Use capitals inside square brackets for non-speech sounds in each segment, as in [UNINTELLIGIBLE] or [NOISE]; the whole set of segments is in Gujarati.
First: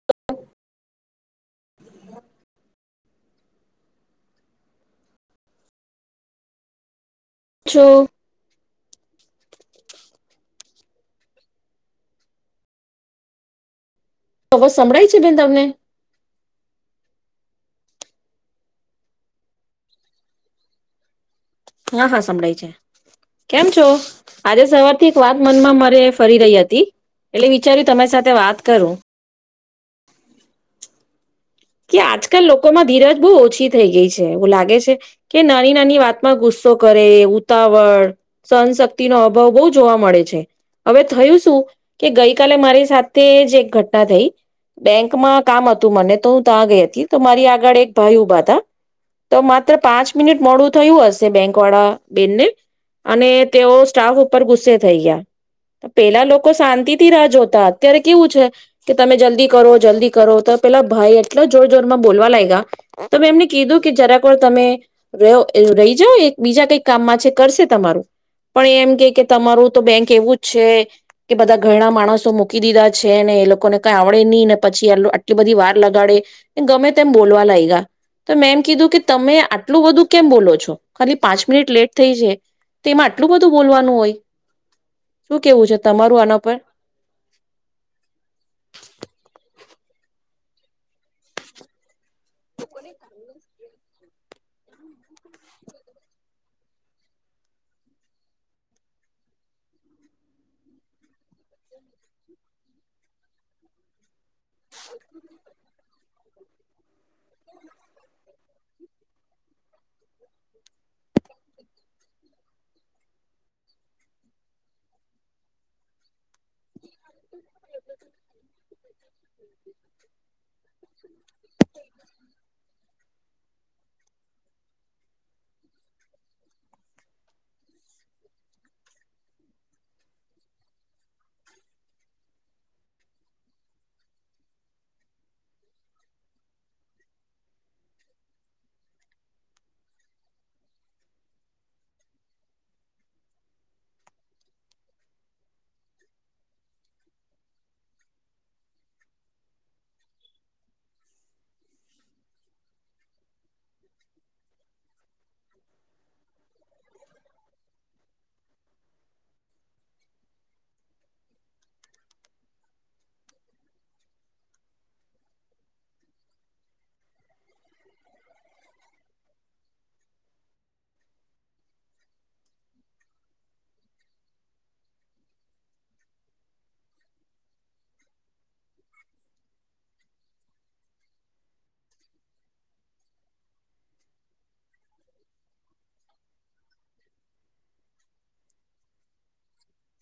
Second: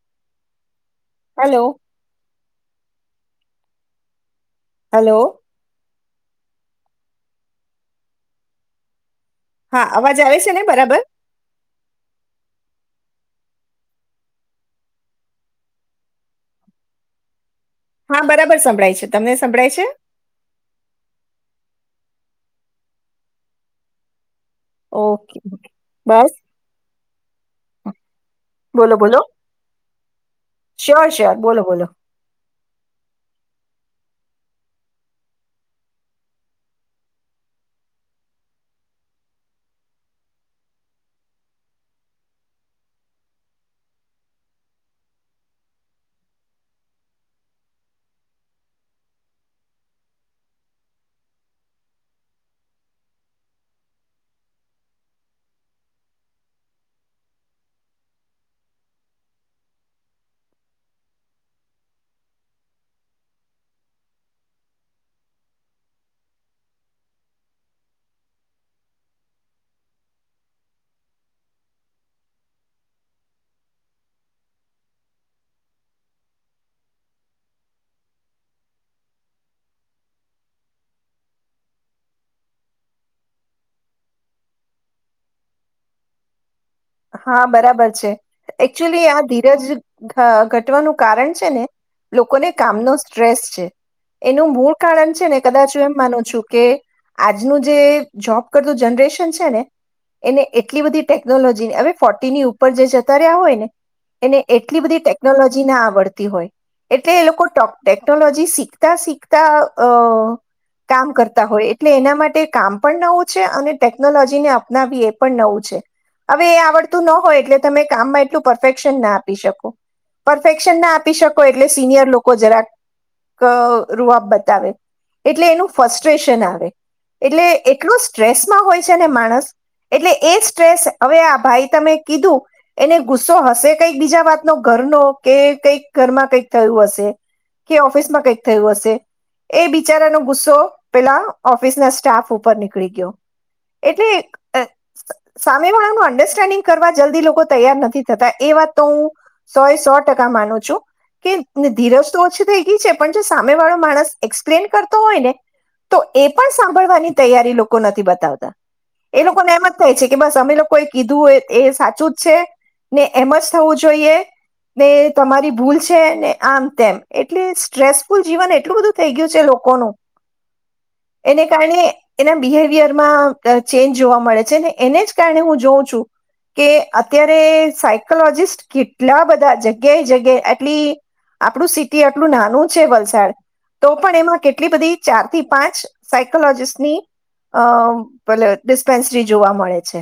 [INAUDIBLE] Hello, hello. છો. હા અવાજ આવે છે ને બરાબર. અવાજ સંભળાય છે બેન તમને. હા બરાબર સંભળાય છે, તમને સંભળાય છે. હા હા સંભળાય છે કેમ છો? આજે સવારથી એક વાત ઓકે મનમાં મરે બસ ફરી રહી હતી એટલે વિચાર્યું તમારી સાથે વાત બોલો કરું બોલો શ્યોર શ્યોર બોલો બોલો. કે આજકાલ લોકોમાં ધીરજ બહુ ઓછી થઈ ગઈ છે એવું લાગે છે. કે નાની નાની વાતમાં ગુસ્સો કરે ઉતાવળ. સહનશક્તિ નો અભાવ બહુ જોવા મળે છે. હવે થયું શું કે ગઈકાલે મારી સાથે જ એક ઘટના થઈ. બેંકમાં કામ હતું મને તો હું ત્યાં ગઈ હતી તો મારી આગળ એક ભાઈ ઊભા હતા. તો માત્ર પાંચ મિનિટ મોડું થયું હશે બેંક વાળા બેનને. અને તેઓ સ્ટાફ ઉપર ગુસ્સે થઈ ગયા. પહેલા લોકો શાંતિથી રાહ જોતા અત્યારે કેવું છે. કે તમે જલ્દી કરો જલ્દી કરો તો પેલા ભાઈ એટલા જોર જોરમાં બોલવા લાગ્યા. તો મે એમને કીધું કે જરા પર તમે. રહો રહી જાવ એ બીજા કઈક કામમાં છે કરશે તમારું. પણ એમ કે કે તમારું તો બેંક એવું જ છે. કે બધા ઘણા માણસો મૂકી દીધા છે ને એ લોકોને કઈ આવડે નહી ને પછી આટલી બધી વાર લગાડે. ગમે તેમ બોલવા લાયગા. તો એમ કીધું કે તમે આટલું બધું કેમ બોલો છો ખાલી પાંચ મિનિટ લેટ થઈ છે. તેમાં આટલું બધું બોલવાનું હોય શું કેવું છે તમારું આના પર. હા બરાબર છે. એકચુલી આ ધીરજ અ ઘટવાનું કારણ છે ને લોકોને કામનો સ્ટ્રેસ છે એનું મૂળ કારણ છે ને કદાચ હું એમ માનું છું કે. આજનું જે જોબ કરતું જનરેશન છે ને એને એટલી બધી ટેકનોલોજી જે હવે ફોર્ટીની ઉપર જે જતા રહ્યા હોય ને. એને એટલી બધી ટેકનોલોજી ના આવડતી હોય. એટલે એ લોકો ટોક ટેકનોલોજી શીખતા શીખતા અ કામ કરતા હોય એટલે એના માટે કામ પણ નવું છે અને ટેકનોલોજી ને અપનાવી એ પણ નવું છે. હવે એ આવડતું ન હોય એટલે તમે કામમાં એટલું પરફેક્શન ના આપી શકો. પરફેક્શન ના આપી શકો એટલે સિનિયર લોકો જરાક અ રૂઆબ બતાવે એટલે એનું ફસ્ટ્રેશન આવે. એટલે એટલું સ્ટ્રેસમાં હોય છે ને માણસ એટલે એ સ્ટ્રેસ હવે આ ભાઈ તમે કીધું. એને ગુસ્સો હશે કંઈક બીજા વાતનો ઘરનો કે કઈક ઘરમાં કંઈક થયું હશે. કે ઓફિસ માં કંઈક થયું હશે. એ બિચારાનો ગુસ્સો પેલા ઓફિસ ના સ્ટાફ ઉપર નીકળી ગયો. એટલે એ તેમા એમાં અંડરસ્ટેન્ડિંગ કરવા જલ્દી લોકો તૈયાર નથી થતા એ વાત તો હું સોય સો ટકા માનું છું. કે ધીરજ તો ઓછી થઈ ગઈ છે પણ જે સામે વાળો માણસ એક્સપ્લેન કરતો હોય ને. તો એ પણ સાંભળવાની તૈયારી લોકો નથી બતાવતા એ લોકોને એમ જ થાય છે કે બસ સમય લોકો એ કીધું હોય એ સાચું જ છે ને એમ જ થવું જોઈએ. ને તમારી ભૂલ છે ને આમ તેમ એટલે સ્ટ્રેસફુલ જીવન એટલું બધું થઈ ગયું છે લોકોનું [INAUDIBLE] એને કારણે એના બિહેવિયરમાં ચેન્જ જોવા મળે છે ને એને જ ગીતા ને હું જોઉં છું. કે અત્યારે સાયકોલોજીિસ્ટ કેટલા બધા જગ્યાએ જગ્યાએ એટલી આપણું સિટી આટલું નાનું છે વલસાડ તો પણ એમાં કેટલી બધી ચાર થી પાંચ સાયકોલોજીસ્ટની, અ પેલે ડિસ્પેન્સરી જોવા મળે છે.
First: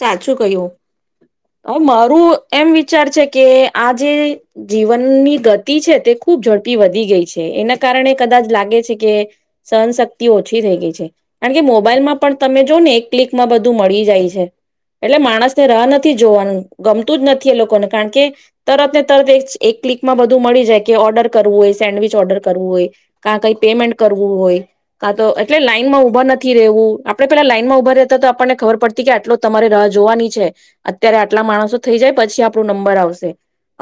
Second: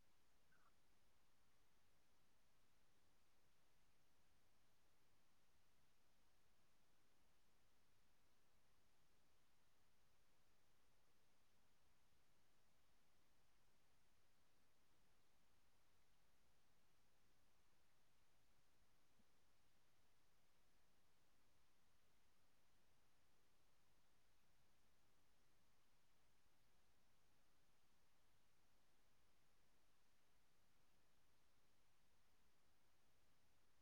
સાચું કયું, હુ મારું એમ વિચાર છે કે આ જે જીવનની ગતિ છે, તે ખૂબ ઝડપી વધી ગઈ છે, એના કારણે કદાચ લાગે છે કે, સહનશક્તિ ઓછી રઈ ગઈ છે. કારણ કે મોબાઈલમાં પણ તમે જો ને એક ક્લિક માં બધું મળી જાય છે. એટલે માણસ ને રાહ નથી જોવાનું, ગમતું જ નથી એ લોકોને કારણ કે, તરત ને તરત એક ક્લિકમાં બધું મળી જાય, કે ઓર્ડર કરવું હોય, સેન્ડવીિચ ઓર્ડર કરવું હોય, કા કઈ પેમેન્ટ કરવું હોય. કા તો એટલે લાઈનમાં ઉભા નથી રહેવું આપણે પેલા લાઈન માં ઊભા રહેતા તો આપણને ખબર પડતી કે આટલો, તમારે રાહ જોવાની છે, અત્યારે આટલા માણસો થઈ જાય, પછી આપણું નંબર આવશે.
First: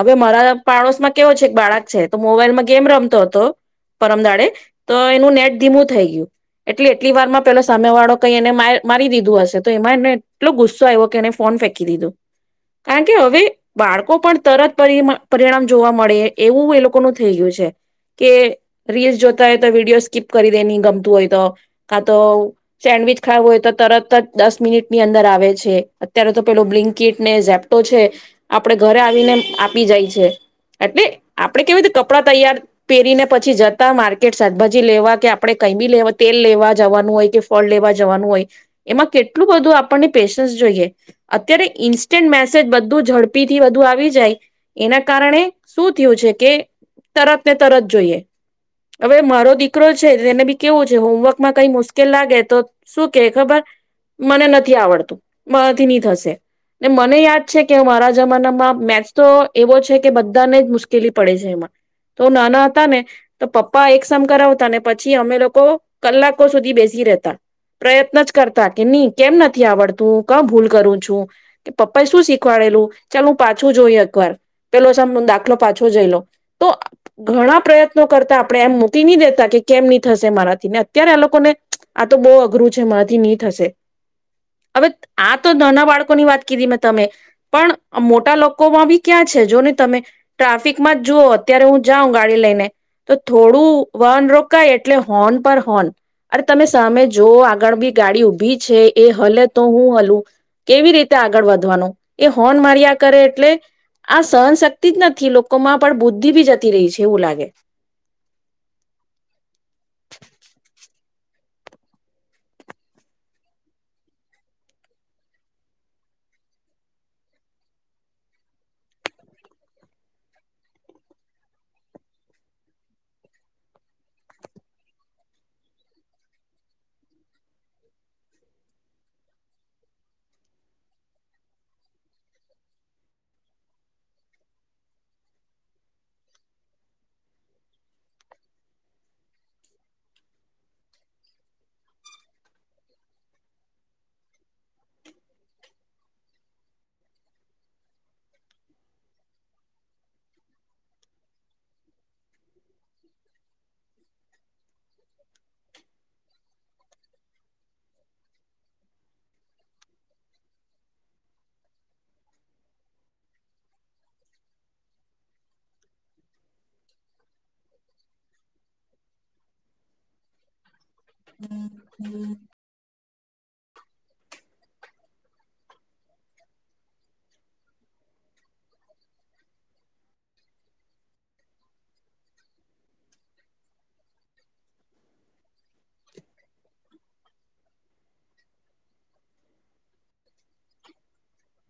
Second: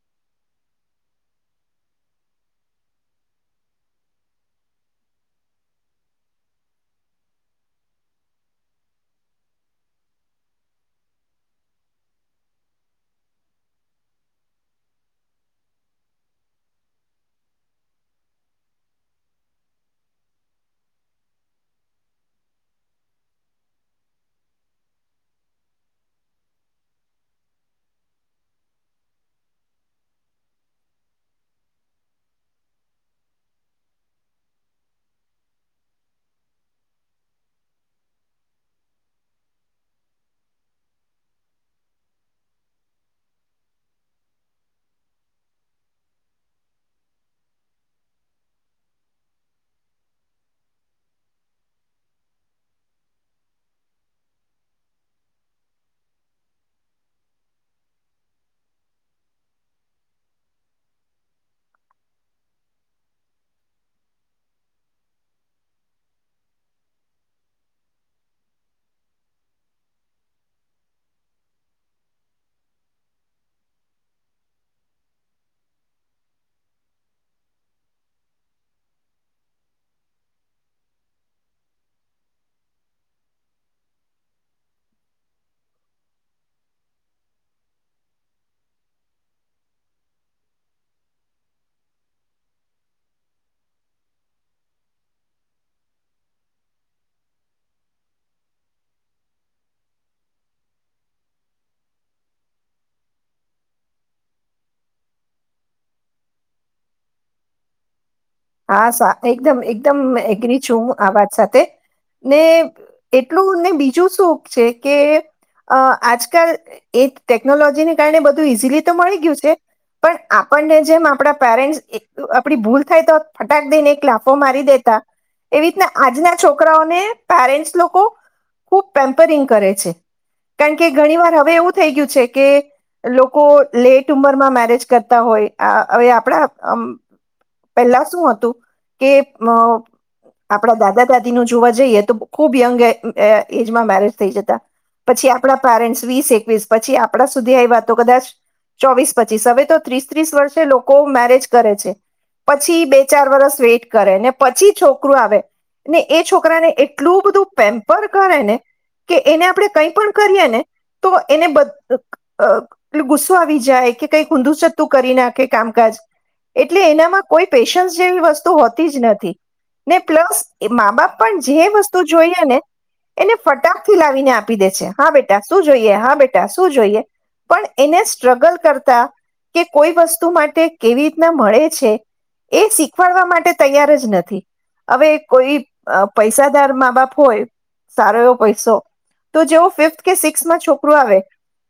હવે મારા પાડોશમાં કેવો છે? એક બાળક છે તો મોબાઈલમાં ગેમ રમતો હતો. પરમદાડે તો એનું નેટ ધીમું થઈ ગયું. એટલે એટલી વાર માં પેલો સામે વાળો કઈ એને મારી દીધું હશે તો એમાં એને એટલો ગુસ્સો આવ્યો કે, એને ફોન ફેંકી દીધું. કારણ કે હવે, બાળકો પણ તરત પરિ પરિણામ જોવા મળે એવું એ લોકોનું થઈ ગયું છે. કે રીલ્સ જોતા હોય તો વિડીયો સ્કીપ કરી દે ની ગમતું હોય તો. કા તો સેન્ડવિચ ખાવું હોય તો તરત જ દસ મિનિટ ની અંદર આવે છે. અત્યારે તો પેલો બ્લિંકિટ ને ઝેપ્ટો છે. આપણે ઘરે આવીને આપી જાય છે. એટલે આપડે કેવી રીતે કપડા તૈયાર પેરીને પછી જતા માર્કેટ શાકભાજી લેવા કે, આપડણે કઈ બી લેવા, તેલ લેવા જવાનું હોય કે ફળ લેવા જવાનું હોય, એમાં કેટલું બધું આ પણ ને પેશન્સ જોઈએ અત્યારે ઇન્સ્ટન્ટ મેસેજ બધું ઝડપી થી વધુ આવી જાય એના કારણે શું થયું છે કે? તરત ને તરત જોઈએ. હવે મારો દીકરો છે તેને બી કેવું છે, હોમવર્કમાં કઈ મુશ્કેલ લાગે તો શું કે ખબર? મને નથી આવડતું મારાથી નની થશે. ને મને યાદ છે કે મારા જમાનામાં મેથ તો એવો છે કે, બધાને જ મુશ્કેલી પડે છે એમાં તો નાના હતા ને તો પપ્પા એકસમ કરાવતા ને પછી અમે લોકો કલાકો સુધી બેસી રહેેતા. પ્રયત્ન જ કરતા, કે નહી કેમ નથી આવડતું કા ભૂલ કરું છું? કે પપ્પા એ શું શીખવાડેલું? ચાલ હું પાછું જોઈ એકવાર. પેલો સા દાખલો પાછો જઈ લો. તો ઘણા પ્રયત્નો કરતા આપણે એમ મૂકી નહી દેતા, કે કેમ ની થશે મારાથી ને અત્યારે આ લોકોને આ તો બહુ અઘરું છે મામાંથી નની થશે. હવે આ તો નાના બાળકો ની વાત કીધી મેં તમે પણ મોટા લોકોમાં બી ક્યાં છે જો ને તમે? ટ્રાફિકમાં જુઓ, અત્યારે હું જાઉં ગાડી લઈને તો થોડું વાન રોકાય એટલે હોન પર હોન. અરે તમે સામે જોવો આગળ બી ગાડી ઊભી છે એ હલે તો હું હલું, કેવી રીતે આગળ વધવાનું એ હોર્ન માર્યા કરે એટલે આ સહનશક્તિ જ નથી લોકોમાં પણ બુદ્ધિ બી જતી રહી છે એવું લાગે. હા સા એકદમ એકદમ એગ્રી છું હું આ વાત સાથે. ને એટલું ને બીજું સુખ છે કે? અ આજકાલ એ ટેકનોલોજીને કારણે બધું ઈઝીલી તો મળી ગયું છે. પણ આપણને જેમ આપણા ઈ પેરેન્ટસ આપડી ભૂલ થાય તો ફટાક દઈને એક લાફો મારી દેતા. એવી રીતના આજના છોકરાઓને પેરેન્ટ્સ લોકો ખૂબ પેમ્પરિંગ કરે છે. કારણ કે ઘણી વાર હવે એવું થઈ ગયું છે કે લોકો લેટ ઉમરમાં મેરેજ કરતા હોય હ હવે આપણા હમ પહેલા શું હતું કે અ આપડા દાદા દાદી નું જોવા જઈએ તો ખુબ યંગ એ એજમાં મેરેજ થઈ જતા પછી આપણા પેરેન્ટ્સ વીસ એકવીસ પછી આપણા સુધી આઈવા તો કદાચ ચોવીસ પચીસ હવે તો ત્રીસ ત્રીસ વર્ષે લોકો મેરેજ કરે છે પછી બે ચાર વરસ વેટ કરે ને પછી છોકરું આવે. ને એ છોકરા ને એટલું બધું પેમ્પર કરે ને. કે એને આપણે કઈ પણ કરીએ ને તો એને બ અ એટલે ગુસ્સો આવી જાય કે કંઈક ઊંધું છતું કરી નાખે કામકાજ એટલે એનામાં કોઈ પેશન્સ જેવી વસ્તુ હોતી જ નથી ને પ્લસ એ મા બાપ પણ જે વસ્તુ જોઈએ ને એને ફટાક થી લાવીને આપી દે છે હા બેટા શું જોઈએ હા બેટા શું જોઈએ પણ એને સ્ટ્રગલ કરતા કે કોઈ વસ્તુ માટે કેવી રીતના મળે છે. એ શીખવાડવા માટે તૈયાર જ નથી. હવે કોઈ અ પૈસાદાર મા બાપ હોય સારો એવો પૈસો તો જેવો ફિફ્થ કે સિક્સ્થમાં છોકરુ આવે.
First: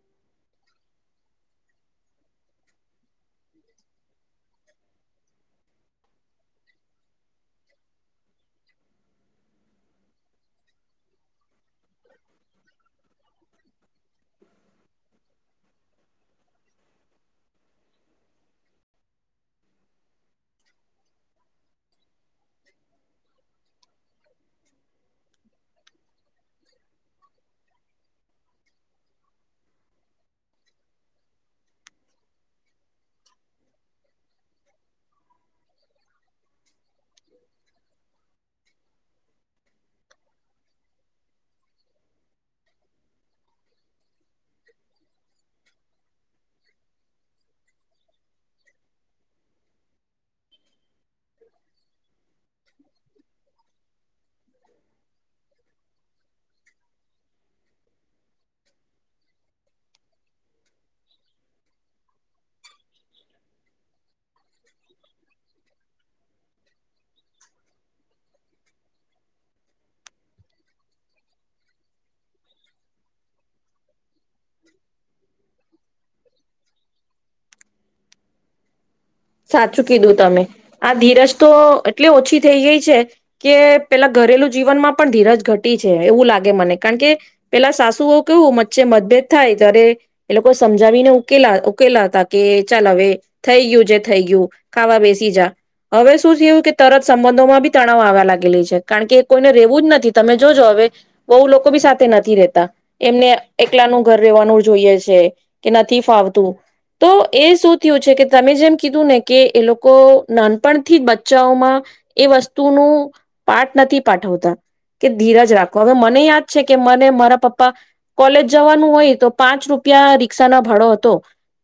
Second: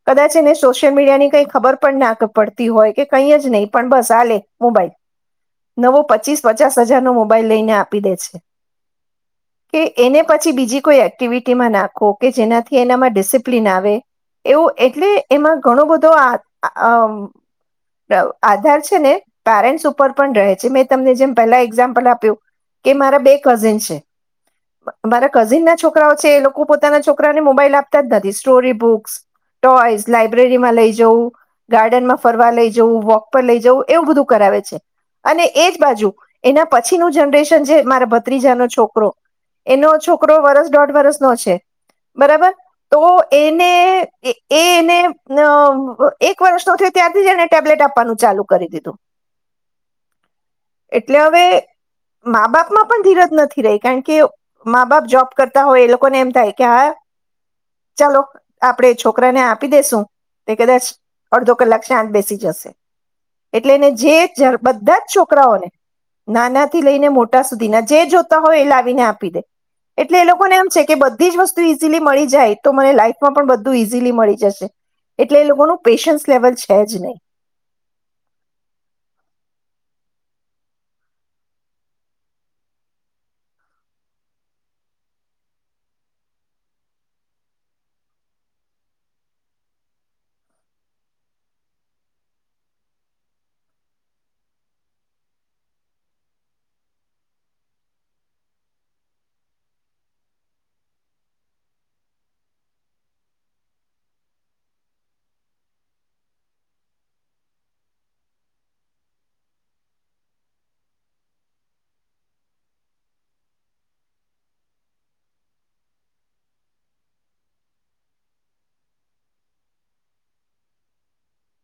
કદાચ એને સોશિયલ મીડિયા ની કઈ ખબર પણ ના પડતી હોય કે કંઈ જ નહીં પણ બસ આલે મોબાઈલ નવો પચીસ પચાસ હજાર નો મોબાઈલ લઈને આપી દે છે. કે એને પછી બીજી કોઈ એક્ટિવિટી ટીમા નાખો કે જેનાથી એનામાં ડિસિપ્લિન આવે એવું એટલે એમાં ઘણો બધો આ. અ આધાર છે ને પેરેન્ટ્સ ઉપર પણ રહે. જે મેં તમને જેમ પહેલા એક્ઝામ્પલ આપ્યું કે મારા બે કઝિન છે. મારા કઝિન ના છોકરાઓ છે એ લોકો પોતાના છોકરાને મોબાઈલ આપતા જ નથી સ્ટોરી બુક્સ ટોઈસ લાાઈબ્રેરીમાં લઈ જવું. ગાર્ડન માં ફરવા લઇ જવું વોક પર લઈ જવું એવું બધું કરાવે છે. અને એ જ બાજુ એના પછીનું જનરેશન છે મારા ભત્રીજાનો છોકરો એનો છોકરો વરસ દોઢ વરસનો છે બરાબર તો એને એ એને અ એક વર્ષનો થ. ત્યાંથી જ એને ટેબલેટ આપવાનું ચાલુ કરી દીધું. એટલે હવે મા બાપ માં પણ ધીરજ નથી રહી કાકે મા બાપ જોબ કરતા હોય એ લોકોને એમ થાય કે હા. ચલો આપણેે છોકરા ને આપી દેશું. તે કદાચ અડધો કલાક શાંત બેસી જશે એટલે એને જેરપ બધા જ છોકરાઓને નાના થી લઈને મોટા સુધીના જે જોતા હોય એ લાવીને આપી દે. એટલે એ લોકોને એમ છે કે બધી જ વસ્તુ ઈઝીલી મળી જાય તો મને લાઈફમાં પણ બધું ઈઝીલી મળી જશે. એટલે એ લોકો નુ પેશન્સ લેવલ છે જ નહીં સાચું કીધું તમે આ ધીરજ તો એટલે ઓછી થઈ ગઈ છે. કે પેલા ઘરેલુ જીવનમાં પણ ધીરજ ઘટી છે એવું લાગે મને કાકે. પેલા સાસુઓ કેવું મચ્ચે મતભેદ થાય ત્યારે એ લોકો સમજાવીને ઉકેલા ઉકેલા હતા કે ચાલ હવે થઈ ગયું છે. થઈ ગયું ખાવા બેસી જા હવે શું થયું કે તરત સંબંધોમાં બી તણાવ આવવા લાગેલી છે કારણ કે કોઈને રહેવું જ નથી તમે જોજો હવે વઉ લોકો બી સાથે નથી રહેતા. એમને એકલાનું ઘર રેવાનું જોઈએ છે કે નથી ફાવતું તો એ શું થયું છે કે તમે જેમ કીધું ને કે એ લોકો નાનપણથી જ બચ્ચાઓમાં એ વસ્તુનું પાઠ નથી પાઠવતા કે ધીરજ રાખો હવે મને યાદ છે કે મને મારા પપ્પા કોલેજ જવાનું હોય તો પાંચ રૂપિયા રિક્ષા ના ભાડો હતો.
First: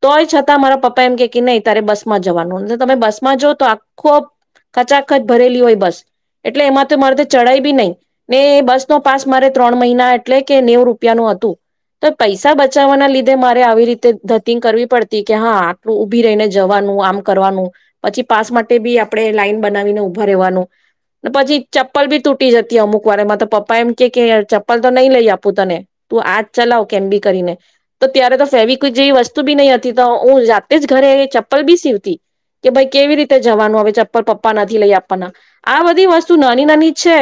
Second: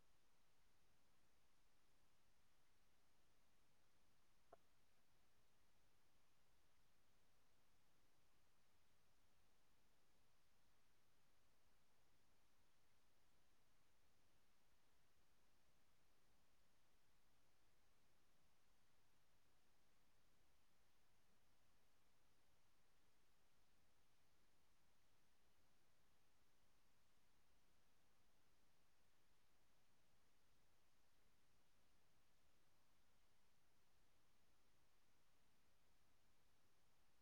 તોય છતાં મારા પપ્પા એમ કે કે નહીં તારે બસ માં જવાનું તમે બસમાં જ તો આખો કચાખચ ભરેલી હોય બસ એટલે એમાં તો મારે તો ચડાય બી નહી ને એ બસ નો પાસ મારે ત્રણ મહિના એટલે કે નેવ રૂપિયા નું હતું. તો પૈસા બચાવવાના લીધે મારે આવી રીતે ધતીંગ કરવી પડતી કે હા આટલું ઉભી રહીને જ નું આમ કરવાનું પછી પાસ માટે બી આપણે લાઈન બનાવીને ઉભા રહેવાનું પછી ચપલ બી તૂટી જતી અમુક વાર એમાં તો પપ્પા એમ કે ચપ્લ તો નહીં લઈ આપું તને તું આજ ચલાવ કેમ બી કરીને તો ત્યારે તો ફેરી ક્વીક જેવી વસ્તુ બી નહી હતી તો હું જાતે જ ઘરે ચપ્પલ બી સીવતી. કે ભાઈ કેવી રીતે જવાનું હવે ચપ્પલ પપ્પા નથી લઈ આપવાના આ બધી વસ્તુ નાની નાની છે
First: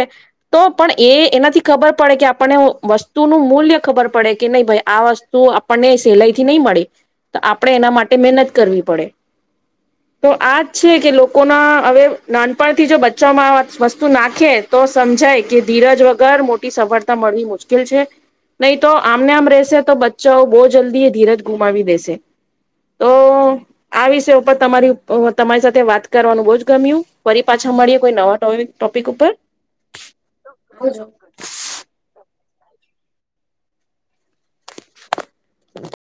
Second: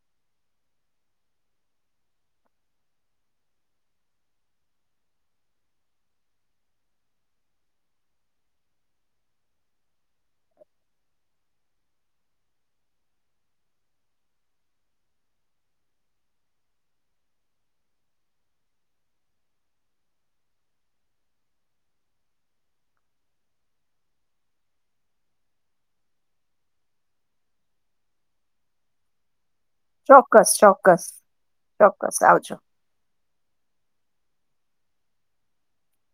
તો પણ એ એનાથી ખબર પડે કે આપણને વસ્તુનું મૂલ્ય ખબર પડે કે નહી ભાઈ આ વસ તો આપણને સહેલાઈ થી નહીં મળે તો આપણે એના માટે મહેનત કરવી પડે. તો આ જ છે કે લોકોના હવે નાનપણથી જો બચામાં વસ્તુ નાખે તો સમજાય કે ધીરજ વગર મોટી સફળતા મળવી મુશ્કેલ છે. નહીં તો આમને આમ રહેશે તો બચ્ચાઓ બહુ જલ્દી એ ધીરજ ગુમાવી દેશે. તો આ વિષય ઉપર તમારી અ તમારી સાથે વાત કરવાનું બહુ જ ગમ્યું ફરી પાછા મળીએ કોઈ નવા ટોપિક ટોપિક ઉપર ચોક્કસ ચોક્કસ ચોક્કસ આવજો [UNINTELLIGIBLE]